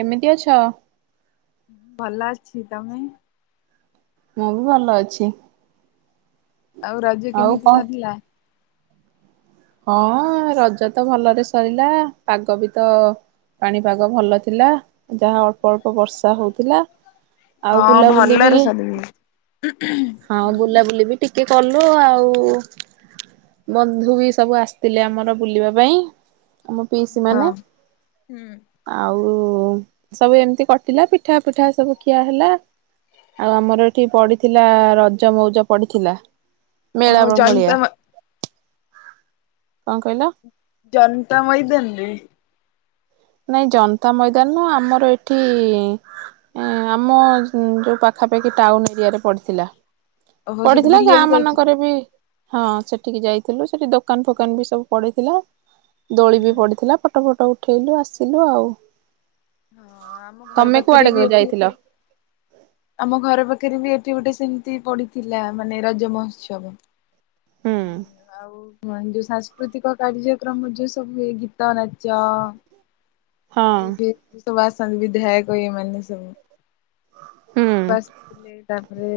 କେମିତି ଅଛ? ଭଲ ଅଛି ତମେ? ମୁଁ ବି ଭଲ ଅଛି। ଆଉ ରାଜ ଆଉ କିମିତି କଣ ସାରିଲା? ହଁ ରଜ ତ ଭଲରେ ସରିଲା ପାଗ ବି ତ ପାଣିପାଗ ଭଲ ଥିଲା। ଯାହା ଅଳ୍ପ ଅଳ୍ପ ବର୍ଷା ହଉଥିଲା। ଆଉ ହଁ ବୁଲାବୁଲି ବି ଭଲରେ ସରିବି ହଁ ହୁଁ ବୁଲାବୁଲି ବି ଟିକେ କଲୁ ଆଉ ବନ୍ଧୁ ବି ସବୁ ଆସିଥିଲେ ଆମର ବୁଲିବା ପାଇଁ। ଆମ ପିଇସି ମାନେ ହୁଁ ଆଉ ଆଉ ସବୁ ଏମିତି କଟିଲା ପିଠା ପିଠା ସବୁ ଖିଆ ହେଲା ଆଉ ଆମର ଏଠି ପଡିଥିଲା ରଜ ମଉଜ ପଡିଥିଲା। ମେଳା ଓହୋ ଭଳିଆ ଜନତା କଣ କହିଲ? ଜନତା ମଇଦନି ନାଇଁ ଜନତା ମଇଦାନ ଆମର ଏଠି ଆମ ଯୋଉ ପାଖାପାଖି ଟାଉନ ଏରିଆରେ ପଡିଥିଲା। ଓହୋ ସେଠି ପଢିଥିଲା ବୁଲିବାକୁ ଗାଁ ଯାଇଥିଲ। ମାନଙ୍କରେ ବି ହଁ ସେଠିକି ଯାଇଥିଲୁ ସେଠି ଦୋକାନ ଫୋକାନ ବି ସବୁ ପଡିଥିଲା। ଦୋଳି ବି ହଁ ପଡିଥିଲା ପଟ ଫଟ ଉ ଉଠେଇଲୁ ଆସିଲୁ ଆଉ। ହଁ ଆମ ଘର ତମେ ପାଖରେ କୁଆଡେ ବି ଏଠି ଯାଇଥିଲ ଗୋଟେ ଆମ ଘର ପାଖରେ ବି ଏ ଗୋଟେ ସେମିତି ପଡିଥିଲା ମାନେ ରଜ ମହୋତ୍ସବ। ହୁଁ ଆଉ ହ ଯୋଉ ସାଂସ୍କୃତିକ କାର୍ଯ୍ୟକ୍ରମ ଯୋଉ ସବୁ ହୁଏ ଗୀ ତ ନାଚ ହଁ ଏବେ- ଆସନ୍ତି ବିଧାଉକ ଇଏ ମାନେ ସବୁ। ଏ ହୁଁ ସବୁ ଆସିଥିଲେ ତାପରେ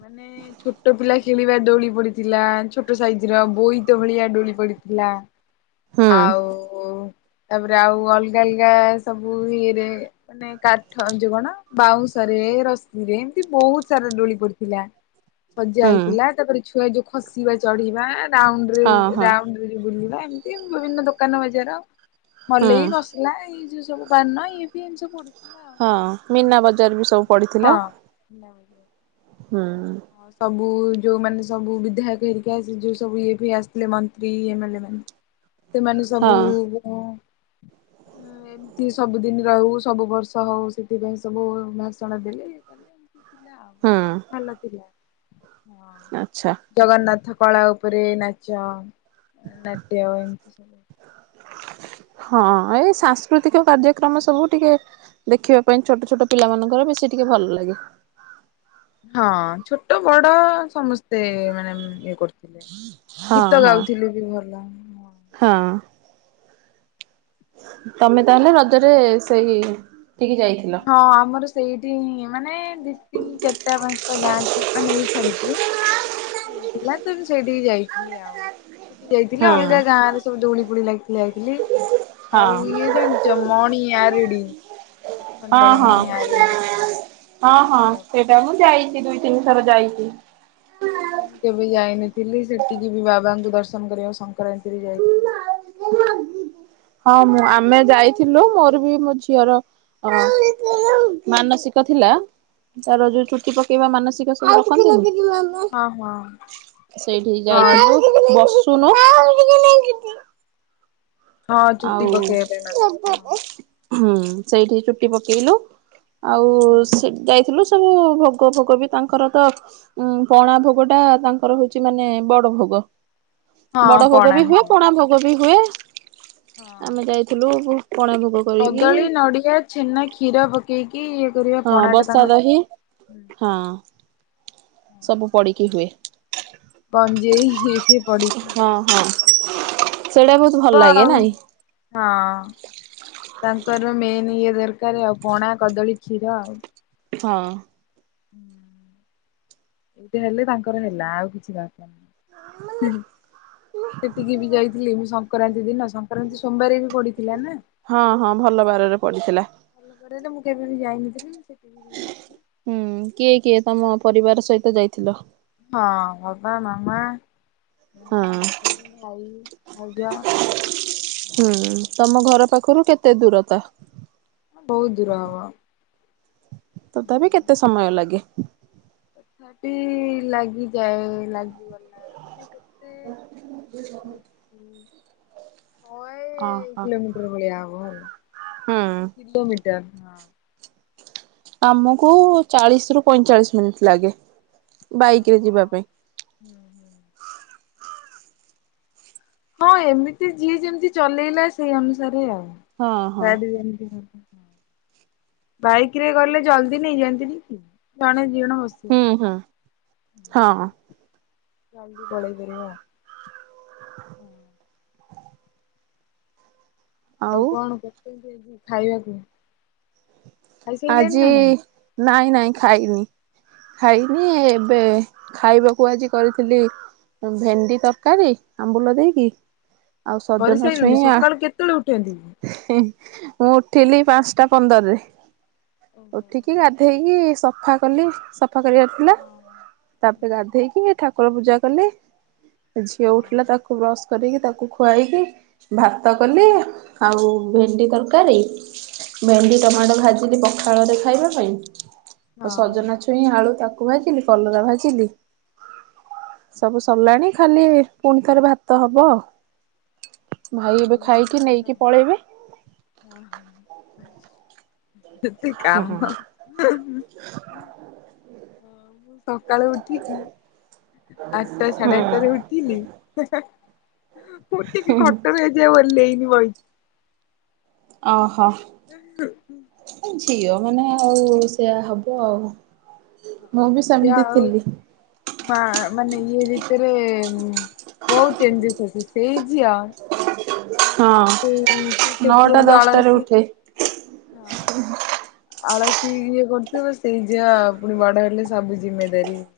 ମାନେ ଛୋଟ ପିଲା ଖେଳିବା ଦୋଳି ପଡିଥିଲା ଛୋଟ ସାଇଜର ବୋଇତ ଭଳିଆ ଡୋଳି ପଡିଥିଲା ହୁଁ ଆଉ ତାପରେ ଆଉ ଅଲଗା ଅଲଗା [unintelligible] ଇଏରେ ମାନେ କାଠ ଯୋଉ କଣ ବାଉଁଶରେ ରଶିରେ ଏମତି ବୋହୁତ ସାରା ଡୋଳି ପଡିଥିଲା। ସଜା ହୁଁ ହେଇଥିଲା ତାପରେ ଛୁଆ ଯୋଉ ଖସିବା ଚଢିବା ରାଉଣ୍ଡ ରେ ହଁ ହଁ ରାଉଣ୍ଡ କରିକି ବୁଲିବା। ଏମତି ବିଭିନ୍ନ ଦୋକାନ ବଜାର ହୁଁ ମଲେଇ ବସିଲା ଏଇ ଯୋଉ ବାନା ଏଇ ଫିଏ ଏମିତି ସବୁ ପଡ଼ିି ହଁ ମିନା ବଜାର ବି ସବୁ ପଡିଥିଲା ହଁ। ହୁଁ। ହଁ ସବୁ ଯୋଉମାନେ ସବୁ ବିଧାୟକ ହେରିକା ସେ ଯୋଉ ସବୁ ଇଏ ଫିଏ ଆସିଥିଲେ ମନ୍ତ୍ରୀ ଏମ୍ ଲ ଏ ମାନେ ସେମାନେ ହଁ ସବୁ ଉ ଏମିତି ସବୁଦିନ ରହୁ ସବୁ ବର୍ଷ ହୋଉ ସେଥିପାଇଁ ସବୁ ଭାଷଣ ଦେଲେ ଇଏ କଲେ। ଥିଲା ହୁଁ ଆଉ ଭଲ ହ ଆଚ୍ଛା ହଁ ଜଗନ୍ନାଥ କଳା ଉପରେ ନାଚ ନାଟ୍ୟ ଏମିତି ସବୁ। ହଁ ଏଇ ସାଂସ୍କୃତିକ କାର୍ଯ୍ୟକ୍ରମ ସବୁ ଟିକେ ଦେଖିବା ପାଇଁ ଛୋଟ ଛୋଟ ପିଲାମାନାନଙ୍କର ବେଶୀ ଟିକେ ଭଲ ଲାଗେ। ହଁ ଛୋଟ ବଡ ସମ ସ୍ତେ ମାନେ ଇଏ କରୁଥିଲେ ହଁ ଗୀତ ହଁ ଗାଉଥିଲୁ ବି ଭଲ ହଁ ତମେ ତାହେଲେ ରଜରେ ସେଇ ଠିକି ଯାଇଥିଲ। ହଁ ଆମର ସେଇଠି ମାନେ ଦି ତିନି ଚାରିଟା ପାଞ୍ଚଟା ଗାଁ ଆ ନେଇ ଛାଡିକି ହେଇଥିଲା ତ ସେଇଠିକି ଯାଇଥିଲି ଆଉ ସେଠି ଯାଇଥିଲେ ହୁଁ ହଁ ଅଲଗା ଗାଁରେ ସବୁ ଦଉଳି ଫଉଳି ଲାଗିଥିଲା ଯାଇଥି ଥିଲି। ଆଉ ହଁ ଇଏ ଜାଣିଛ ମଣି ଆରଡି ଆଖଣ୍ଡଳ ହଁ ମଣି ଆରଡି ହଁ ହଁ ସେଇଟା ମୁଁ ଯାଇଛି। ଦୁଇ ତିନି ଥର ଯାଇଛି। ସେଠିକି ମୁଁ କେବେ ଯାଇନଥିଲି, ସେଠିକି ବି ବାବାଙ୍କୁ ଦର୍ଶନ କରିବାକୁ ସଂକ୍ରାନ୍ତିରେ ଯାଇଥିଲି। ହଁ ମୁଁ ଆମେ ଯାଇଥିଲୁ, ମୋର ବି ମୋ ଝିଅର ମାନସିକ ଥିଲା। ତାର ର ଯୋଉ ଚୁଟି ପକେଇବା ମାନସି ସକ ସବୁ ରଖନ୍ତିନି। ହଁ ହଁ ସେଇଠିକ ହଁ ଯାଇଥିଲୁ ବସ ଶୁଣୁ ହଁ ଚୁଟି ପକେଇବା ପାଁଇ ମାନସିକ ହଁ। ହୁଁ ସେଇଠି ଚୁଟି ପକେଇଲୁ। ଆଉ ସେଠି ଯାଇଥିଲୁ। ସବୁ ଭୋଗ ଫୋଗ ବି ତାଙ୍କର ତ ଉଁ ପଣା ଭୋଗ ଟା ତାଙ୍କର ହଉଛି ମାନେ ବଡ ଭୋଗ। ହଁ ବଡ ଭୋଗ ପଣା ବି ହୁଏ। ହଁ ପଣା ଭୋଗ ବି ହୁଏ। ହଁ। ଆମେ ଯାଇଥିଲୁ। ପଣା ଭୋଗ କରିକି କଦଳୀ ନଡିଆ ଛେନା କ୍ଷୀର ପକେଇକି। କରିବା ହଁ ପଣାଟା ବସା ତାଙ୍କର ଦହି ହଁ। ସବୁ ପଡିକି ହୁଏ। ଗଂଜେଇ ହିଏ। ହଁ ହଁ। ସେଟା ବହୁତ ଥିବ ଭଲ ଲାଗେ ଆଉ। ନାଇଁ। ହଁ ତାଙ୍କର ମେନ୍ ଇଏ ଦରକାର ଆଉ ପଣା କଦଳୀ ଖିରା ଆଉ। ହଁ। ଏଇଟା ହେଲେ ତାଙ୍କର ହେଲା ଆଉ କିଛି ଦର ଆଜ୍ଞା ସେତିକି ବି ଯାଇଥିଲି ମୁଁ। କରତୀ ଦିନ। ସଂକ୍ରାନ୍ତି ସୋମବାରେ ବି ପଡିଥିଲା ନା। ପଡ଼ିଥିଲା। ଆମ ଘରେ ତ ମୁଁ କେବେ ବି ଯାଇନଥିଲି ସେଠିକି ବି ଯାଇଥିଲି। ହୁଁ କିଏ କିଏ ତମ ପରିବାର ସହିତ ଯାଇଥିଲ? ହଁ ବାପା ମାମା ମୁଁ ମୋ ହଁ। ଦିଦି ଭାଇ ଭାଉଜ ହୁଁ ତମ ଘର ପାଖରୁ କେତେ ଦୂରତା ବହୁତ ଦୂର ହବ। ତଥାପି କେତେ ସମୟ ଲାଗେ? ସେଠି ଲାଗିଯାଏ ଲାଗିଗଲା ମାନେ କେତେ ଶହେ ଓହୋ। କିଲୋମିଟର ଭଳିଆ ହବ ହୁଁ ହେଲା କିଲୋମିଟର। ହଁ। ଆମକୁ ଚାଳିଶ ରୁ ପଇଁଚାଳିଶ ମିନିଟ ଲାଗେ ବାଇକ ରେ ଓହୋ ଯିବା ପାଇଁ। ହୁଁ ହୁଁ। ହଁ ଏମିତି ଯିଏ ଯେମିତି ଚଲେଇଲା ସେଇ ଅନୁସାରେ ଆଉ ହଁ ହଁ। ଗାଡି ଯେମିତିକି ବାଇକ୍ ରେ ଗଲେ ଜଲ୍ଦି ନେଇ ଯାଆନ୍ତିନିକି ଜଣେ କିଅଣ ହସିବ ହୁଁ ହୁଁ ହଁ କାଲି ପଳେଇ ପାରିବ [inaudible] ଆଉ କଣ କଚୁ ଖାଇବାକୁ ଖାଇସାରିଲେଣି ଆଜି ନା ନାଇଁ ନାଇଁ ନାଇଁ? ଖାଇନି। ଖାଇନି ଏବେ ଖାଇବାକୁ ଆଜି କରିଥିଲି ଭେଣ୍ଡି ତରକାରୀ ଆମ୍ବୁଲ ଦେଇକି ଆଉ ସଜନା ଛୁଇଁ କରିସାରିଲୁଣି ସକାଳୁ କେତେବେଳେ ଉଠନ୍ତି କି? ଆଉ ମୁଁ ଉଠିଲି ପାଞ୍ଚଟା ପନ୍ଦରରେ। ଓହୋ ଉଠିକି ଗାଧୋଇକି ସଫା କଲି ସ ସଫା କରିବାର ଥିଲା ହଁ ତାପରେ ହୁଁ ଗାଧେଇକି ଏ ଠାକୁ ଠାକୁର ପୂଜା କଲି ଝିଅ ହଁ ଉଠିଲା ତାକୁ ବ୍ରସ କରିକି ତାକୁ ଖୁଆଇକି ଭାତ କଲି ହଁ ଆଉ ଭେଣ୍ଡି ତରକାରୀ। ଭେଣ୍ଡି ଓହୋ ଟମାଟ ଭାଜି ପଖାଳ ଦେଇ ଖାଇବା ପାଇଁ। ହଁ ସଜନା ଛୁଇଁ ଆଳୁ ତାକୁ କୁ ଭାଜିଲି କଲରା ଭାଜିଲି। ସବୁ ସରିଲାଣି ଖାଲି ପୁଣି ଥରେ ଭାତ ହବ। ପୁରା ଭାଇ ଏବେ ଗୃହିଣୀ ଖାଇକି ଆଉ ନେଇକି ପଳେଇବେ। ନାଇ [inaudible] ହଁ। ଯେତିକି କାମ। [inaudible] [unintelligible] ସକାଳୁ ଉଠିକି ଆଠଟା ସାଢ଼େ ଆଠଟାରେ ଉଠିିଲି ହେ ହେ ଉଠି କି ଖଟ ଓହ୍ଲେଇ ନି ବଇଚି । ଓହୋ। [inaudible] ହଉ ସେୟା ହବ ଆଉ ମୁଁ ବି ଝିଅ ସେମିତି ଆଉ ଥିଲି। ମା ମାନେ ଇଏ ଭିତରେ ବହୁତ ଚେଞ୍ଜେସ୍ ଅଛି ସେଇ ଝିଅ ହଁ। କିନ୍ତୁ ସେ ତ ନଅଟା ପୁରା ଦଶଟାରେ ଅଳସି ଉଠେ। ହଁ [inaudible] ଆଳସୀ ଇଏ କରୁଥିବ ସେଇ ଝିଅ ପୁଣି ବଡ଼ ହେଲେ ସବୁ କିଛି କରି ପାରିବେ। [inaudible]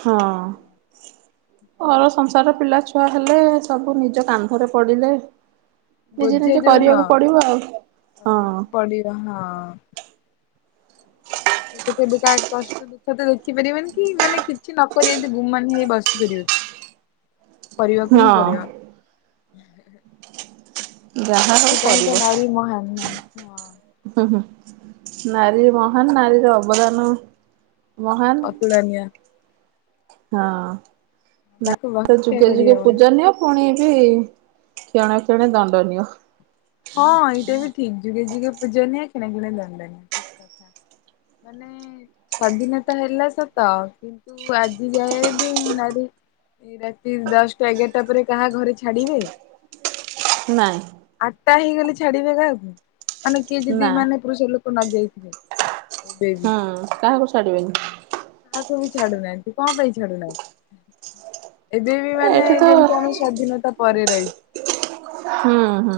ହଁ। ମୋର ସଂସାର ପିଲା ଛୁଆ ଛୁଆ ହେଲେ ସବୁ ନିଜ କାନ୍ଧରେ ପଡିଲେ ନିଜେ ନିଜେ ବୋଝେଇ ଯଉ କରିବାକୁ ନୁହଁ ପଡିବ ଆଉ। ହଁ କରିବାକୁ ପଡିବ ହଁ। ସେ ତ କେବେ କାହା କଷ୍ଟ ଦୁଃଖ ତ ଦେଖିପାରିବନି କି ମାନେ କିଛି ନକରି ଏମତି ଗୁମାନ ହେଇ ବସିପାରିବନି। କରିବାକୁ ହିଁ ହଁ। ପଡିବ। [inaudible] ଯାହା ହଉ ସେଥିପାଇଁ କରିବ। ତ ନାରୀ ମହାନ ନାଁ ନୁହଁ ହୁଁ ହୁଁ ନାରୀ ମହାନ ନାରୀର କରିବାର ନାହିଁ ମହାନ ଅତୁଳନୀୟ ହଁ। ନା ତାକୁ ତ ବକ୍ଷ୍ୟା ଯୁଗେ ଯୁଗେ କରିହବନି ପୂଜା ନିଅ ପୁଣି ସେ ଖଆଣ ଖିଣ ଦାଣ୍ଡ ନିିଓ ହଁ ଏଇଟା ବି ଠିକ ଯୁଗେ ଯୁଗେ ପୂଜନିଆ କିଣେ କି ଦଣ୍ଡନିଆ ଠିକ କଥା ମାନେ ସ୍ଵାଧୀନତା ହେଲା ସତ କିନ୍ତୁ ଆଜି ଯାଏବ ମ ନାରୀ ରାତି ଦଶଟା ଏଗାରଟା ପରେ କାହା ଘରେ ଛାଡିବେ। ନାଇଁ। ଆଠଟା ହେଇଗଲି ଛାଡିବେ କାହାକୁ ମାନେ କିଏ ନା ଯଦି ମାନେ ପୁରୁଷ ଲୋକ ନ ଯାଇଥିବେ। [inaudible] ହୁଁ କାହାକୁ ଛାଡିବେନି। କାହାକୁ ବି ଛାଡୁନାହାନ୍ତି କଣ ପାଇଁ ଛାଡୁନାହାଁନ୍ତି। ଏବେ ବି ମାନେ ଏଠି ତ ଯେମିତି ଆମେ ସଵାଧୀନତା ପରେରାଇ ହୁଁ ହୁଁ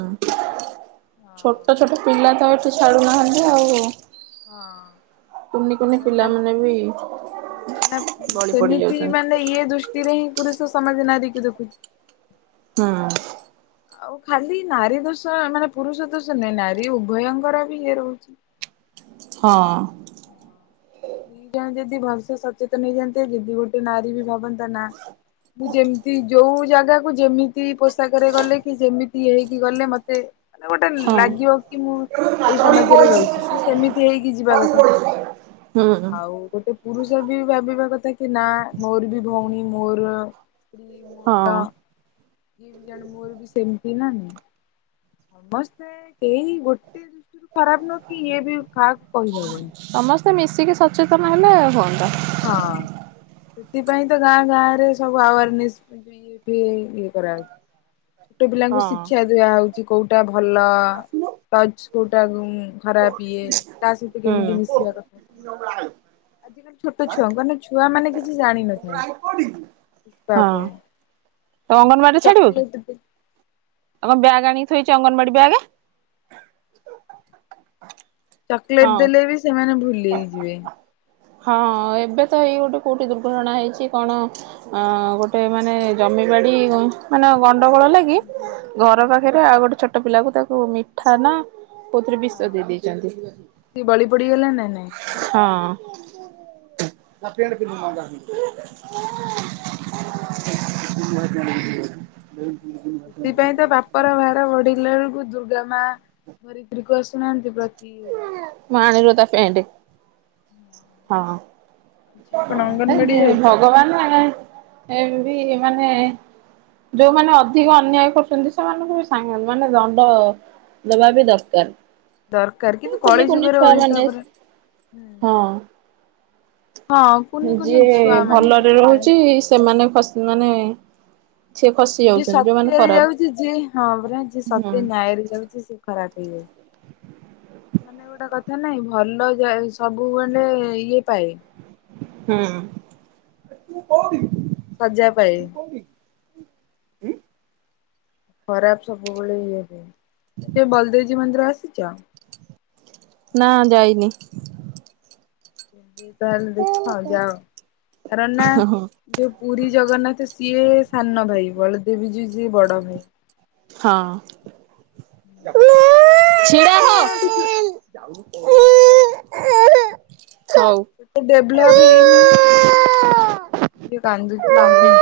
ହଁ ଛୋଟ ଛୋଟ ପିଲା ତ ତୁ ଛାଡ଼ୁନାହାନ୍ତି ଆଉ ହଁ କୁନି କୁନି କାର ପିଲାମାନେ ବି ନା ବଳି ପଡି ସେମିତି ଯାଉଛନ୍ତି। ମାନେ ଇଏ ଦୃଷ୍ଟିରେ ହିଁ ପୁରୁଷ ସମାଜ ନାରି କୁ ଦେଖୁଛି ହଁ ଆଉ ଖାଲି ନାରୀ ଦୋଷ ମାନେ ପୁରୁଷ ଦୋଷ ନହିଁ ନାରୀ ଉଭୟଙ୍କର ବି ଇଏ ରହୁଛି। ହଁ ଦି ଜଣ ଯଦି ଭସ ସଚେତନ ହେଇଯାଆନ୍ତେ ଯଦି ଗୋଟେ ନାରୀ ବି ଭାବନ୍ତା ନା ମୁଁ ଯେମିତି ଯୋଉ ଜାଗାକୁ ଯେମିତି ପୋଷାକରେ ଗଲେ କି ସେମିତି ହେଇକି ଗଲେ ମତେ ମାନେ ଗୋଟେ ହଁ ଲାଗିବ କି ମୁଁ ଏଇ ସମାଜରେ ରହୁଛି ସେ ସେମିତି ହେଇକି ଯିବା କଥା। ହୁଁ। ଆଉ ଗୋଟେ ପୁରୁଷ ବି ଭାବିବା କଥା କି ନା ମୋର ବି ଭଉଣୀ ମୋର ସ୍ତ୍ରୀ ହଁ। ମୋର ଇଏ ବି ଜାଣ ମୋର ବି ସେମିତି ନା ନାଇଁ ସମସ୍ତେ କେହି ଗୋଟେ ଦୃଷ୍ଟିରୁ ଖରାପ ନ କି ଇଏ ବି କାହାକୁ କହିଦବନି ସମସ୍ତେ ମିଶିକି ସଚେତନ ହେଲେ ଆଉ ହୁଅନ୍ତ ହଁ ସେଥିପାଇଁ ତ ଗାଁ ଗାଁରେ ସବୁ ଆୱାରନେସ୍ ଇଏ କରାହଉଛି ଛୋଟ ପିଲାଙ୍କୁ ହଁ ଶିକ୍ଷା ଦିଆ ହଉଛି କୋଉଟା ଭଲ ଟଚ କୋଉଟା ଖରାପ ଇଏ ତା ସହିତ କେମିତି ହୁଁ ମିଶିବା କଥା କଣ ଆଲି ଛୋଟ ଛୁଆଙ୍କୁ କହ ଛୁଆ ମାନେ କିଛି ଜାଣିନଥାନ୍ତି ହଁ। ବାବୁ। ତ ଅଙ୍ଗନବାଡ଼ି ଛାଡିବୁ କି ଆଉ କଣ ବ୍ୟାଗ୍ ଆଣି ଶୋଇଛି ଅଙ୍ଗନବାଡି ବି ଆଗେ ହଁ ଚକୋଲେଟ ଦେଲେ ବି ସେମାନେ ଭୁଲି ହେଇ ଯିବେ। ହଁ ଏବେ ତ ଏଇ ଗୋଟେ କୋଉଠି ଦୁର୍ଘଟଣା ହେଇଛି କଣ ଅ ଗୋଟେ ମାନେ ଜମିବାଡି ମାନେ ଗ ଳ ଲାଗି ହୁଁ ହୁଁ। ହୁଁ ଘର ପାଖରେ ଆଉ ଗୋଟେ ଛୋଟ ଛୋଟ ପିଲାକୁ ତାକୁ ମିଠା ନା ପୋଥିରେ ବିଶ ଦେଇ ଦେଇଛନ୍ତି। ସେ ବଳି ପଡିଗଲା ନା ନାଇଁ- ଆ ପଣ୍ଡ ପ ମାଙ୍ଗ [unintelligible] ସେଥିପାଇଁ ତ ବାପର ଭାର ବଢିଲା ବେଳକୁ ଯୁ ପିଲା ମା ଧରିତ୍ରୀକୁ ଆସୁନାହାନ୍ତି ପ୍ରତି ଆଣିଲ ତା ପେଣ୍ଟେ - ହଁ ଝିଅ କଣ ଅଙ୍ଗନବାଡି ଏ ଯାଉଛି ଭଗବାନ ଏ ଏ ବି ମାନେ ଯୋଉମାନେ ଅଧିକ ଅନ୍ୟାୟ କରୁଛନ୍ତି ସେମାନଙ୍କୁ ବି ସାଙ୍ଗ ମାନେ ଦଣ୍ଡ ଦବା ବି ଦରକାର ଦରକାର କିନ୍ତୁ କୁନି କୁନି କଳିଯୁଗରେ ଛୁଆ ଓଲଟା ମାନେ ପରା ହଁ ହଁ କୁନି କୁନି ଯିଏ ଛୁଆ ମାନେ ସେ ଭଲରେ କଣ ରହୁଛି ଜାଣିଛି। ସେମାନେ ଖସି ମାନେ ସିଏ ଖସି ଯିଏ ଯାଉଛନ୍ତି ଯୋଉମାନେ ସତ୍ୟରେ ଖରାପ ଯାଉଛି ଯିଏ ହଁ ପରା ଯିଏ ହୁଁ ସତ୍ୟ ନ୍ୟାୟରେ ଯାଉଛି ସେଏ ଖରାପ ମାନେ ଗୋଟେ କଥା ନାଇଁ ଭଲ ଯାଏ ସବୁବେଳେ ଇଏ ପାଏ ହୁଁ। ତୁକୋଉଠି କି? ସଜା ପାଇଁ ଖରାପ ସବୁବେଳେ ଇଏ ହୁଏ ଟେ ବଲଦେବଜୀ ମନ୍ଦିର ଆସିଛ ନା ଯାଇନି। ସେ ତାହେଲେ ଦେଖ ହଁ ଯାଅନା କରନ୍ ହଁ ଯୋଉ ପୁରୀ ଜଗନ୍ନାଥ ସିଏ ସାନ ଭାଇ ବଳଦେବୀ ଯିଉ ସିଏ ବଡ ହଁ। ହଁ ସେମା ଟିକ [unintelligible] ହଁ [unintelligible] ଯାଅ ଏତେ [unintelligible] ଡେଭଲପ ହଁ [unintelligible] କାନ୍ଦୁଛି ଆଉ ନାଇ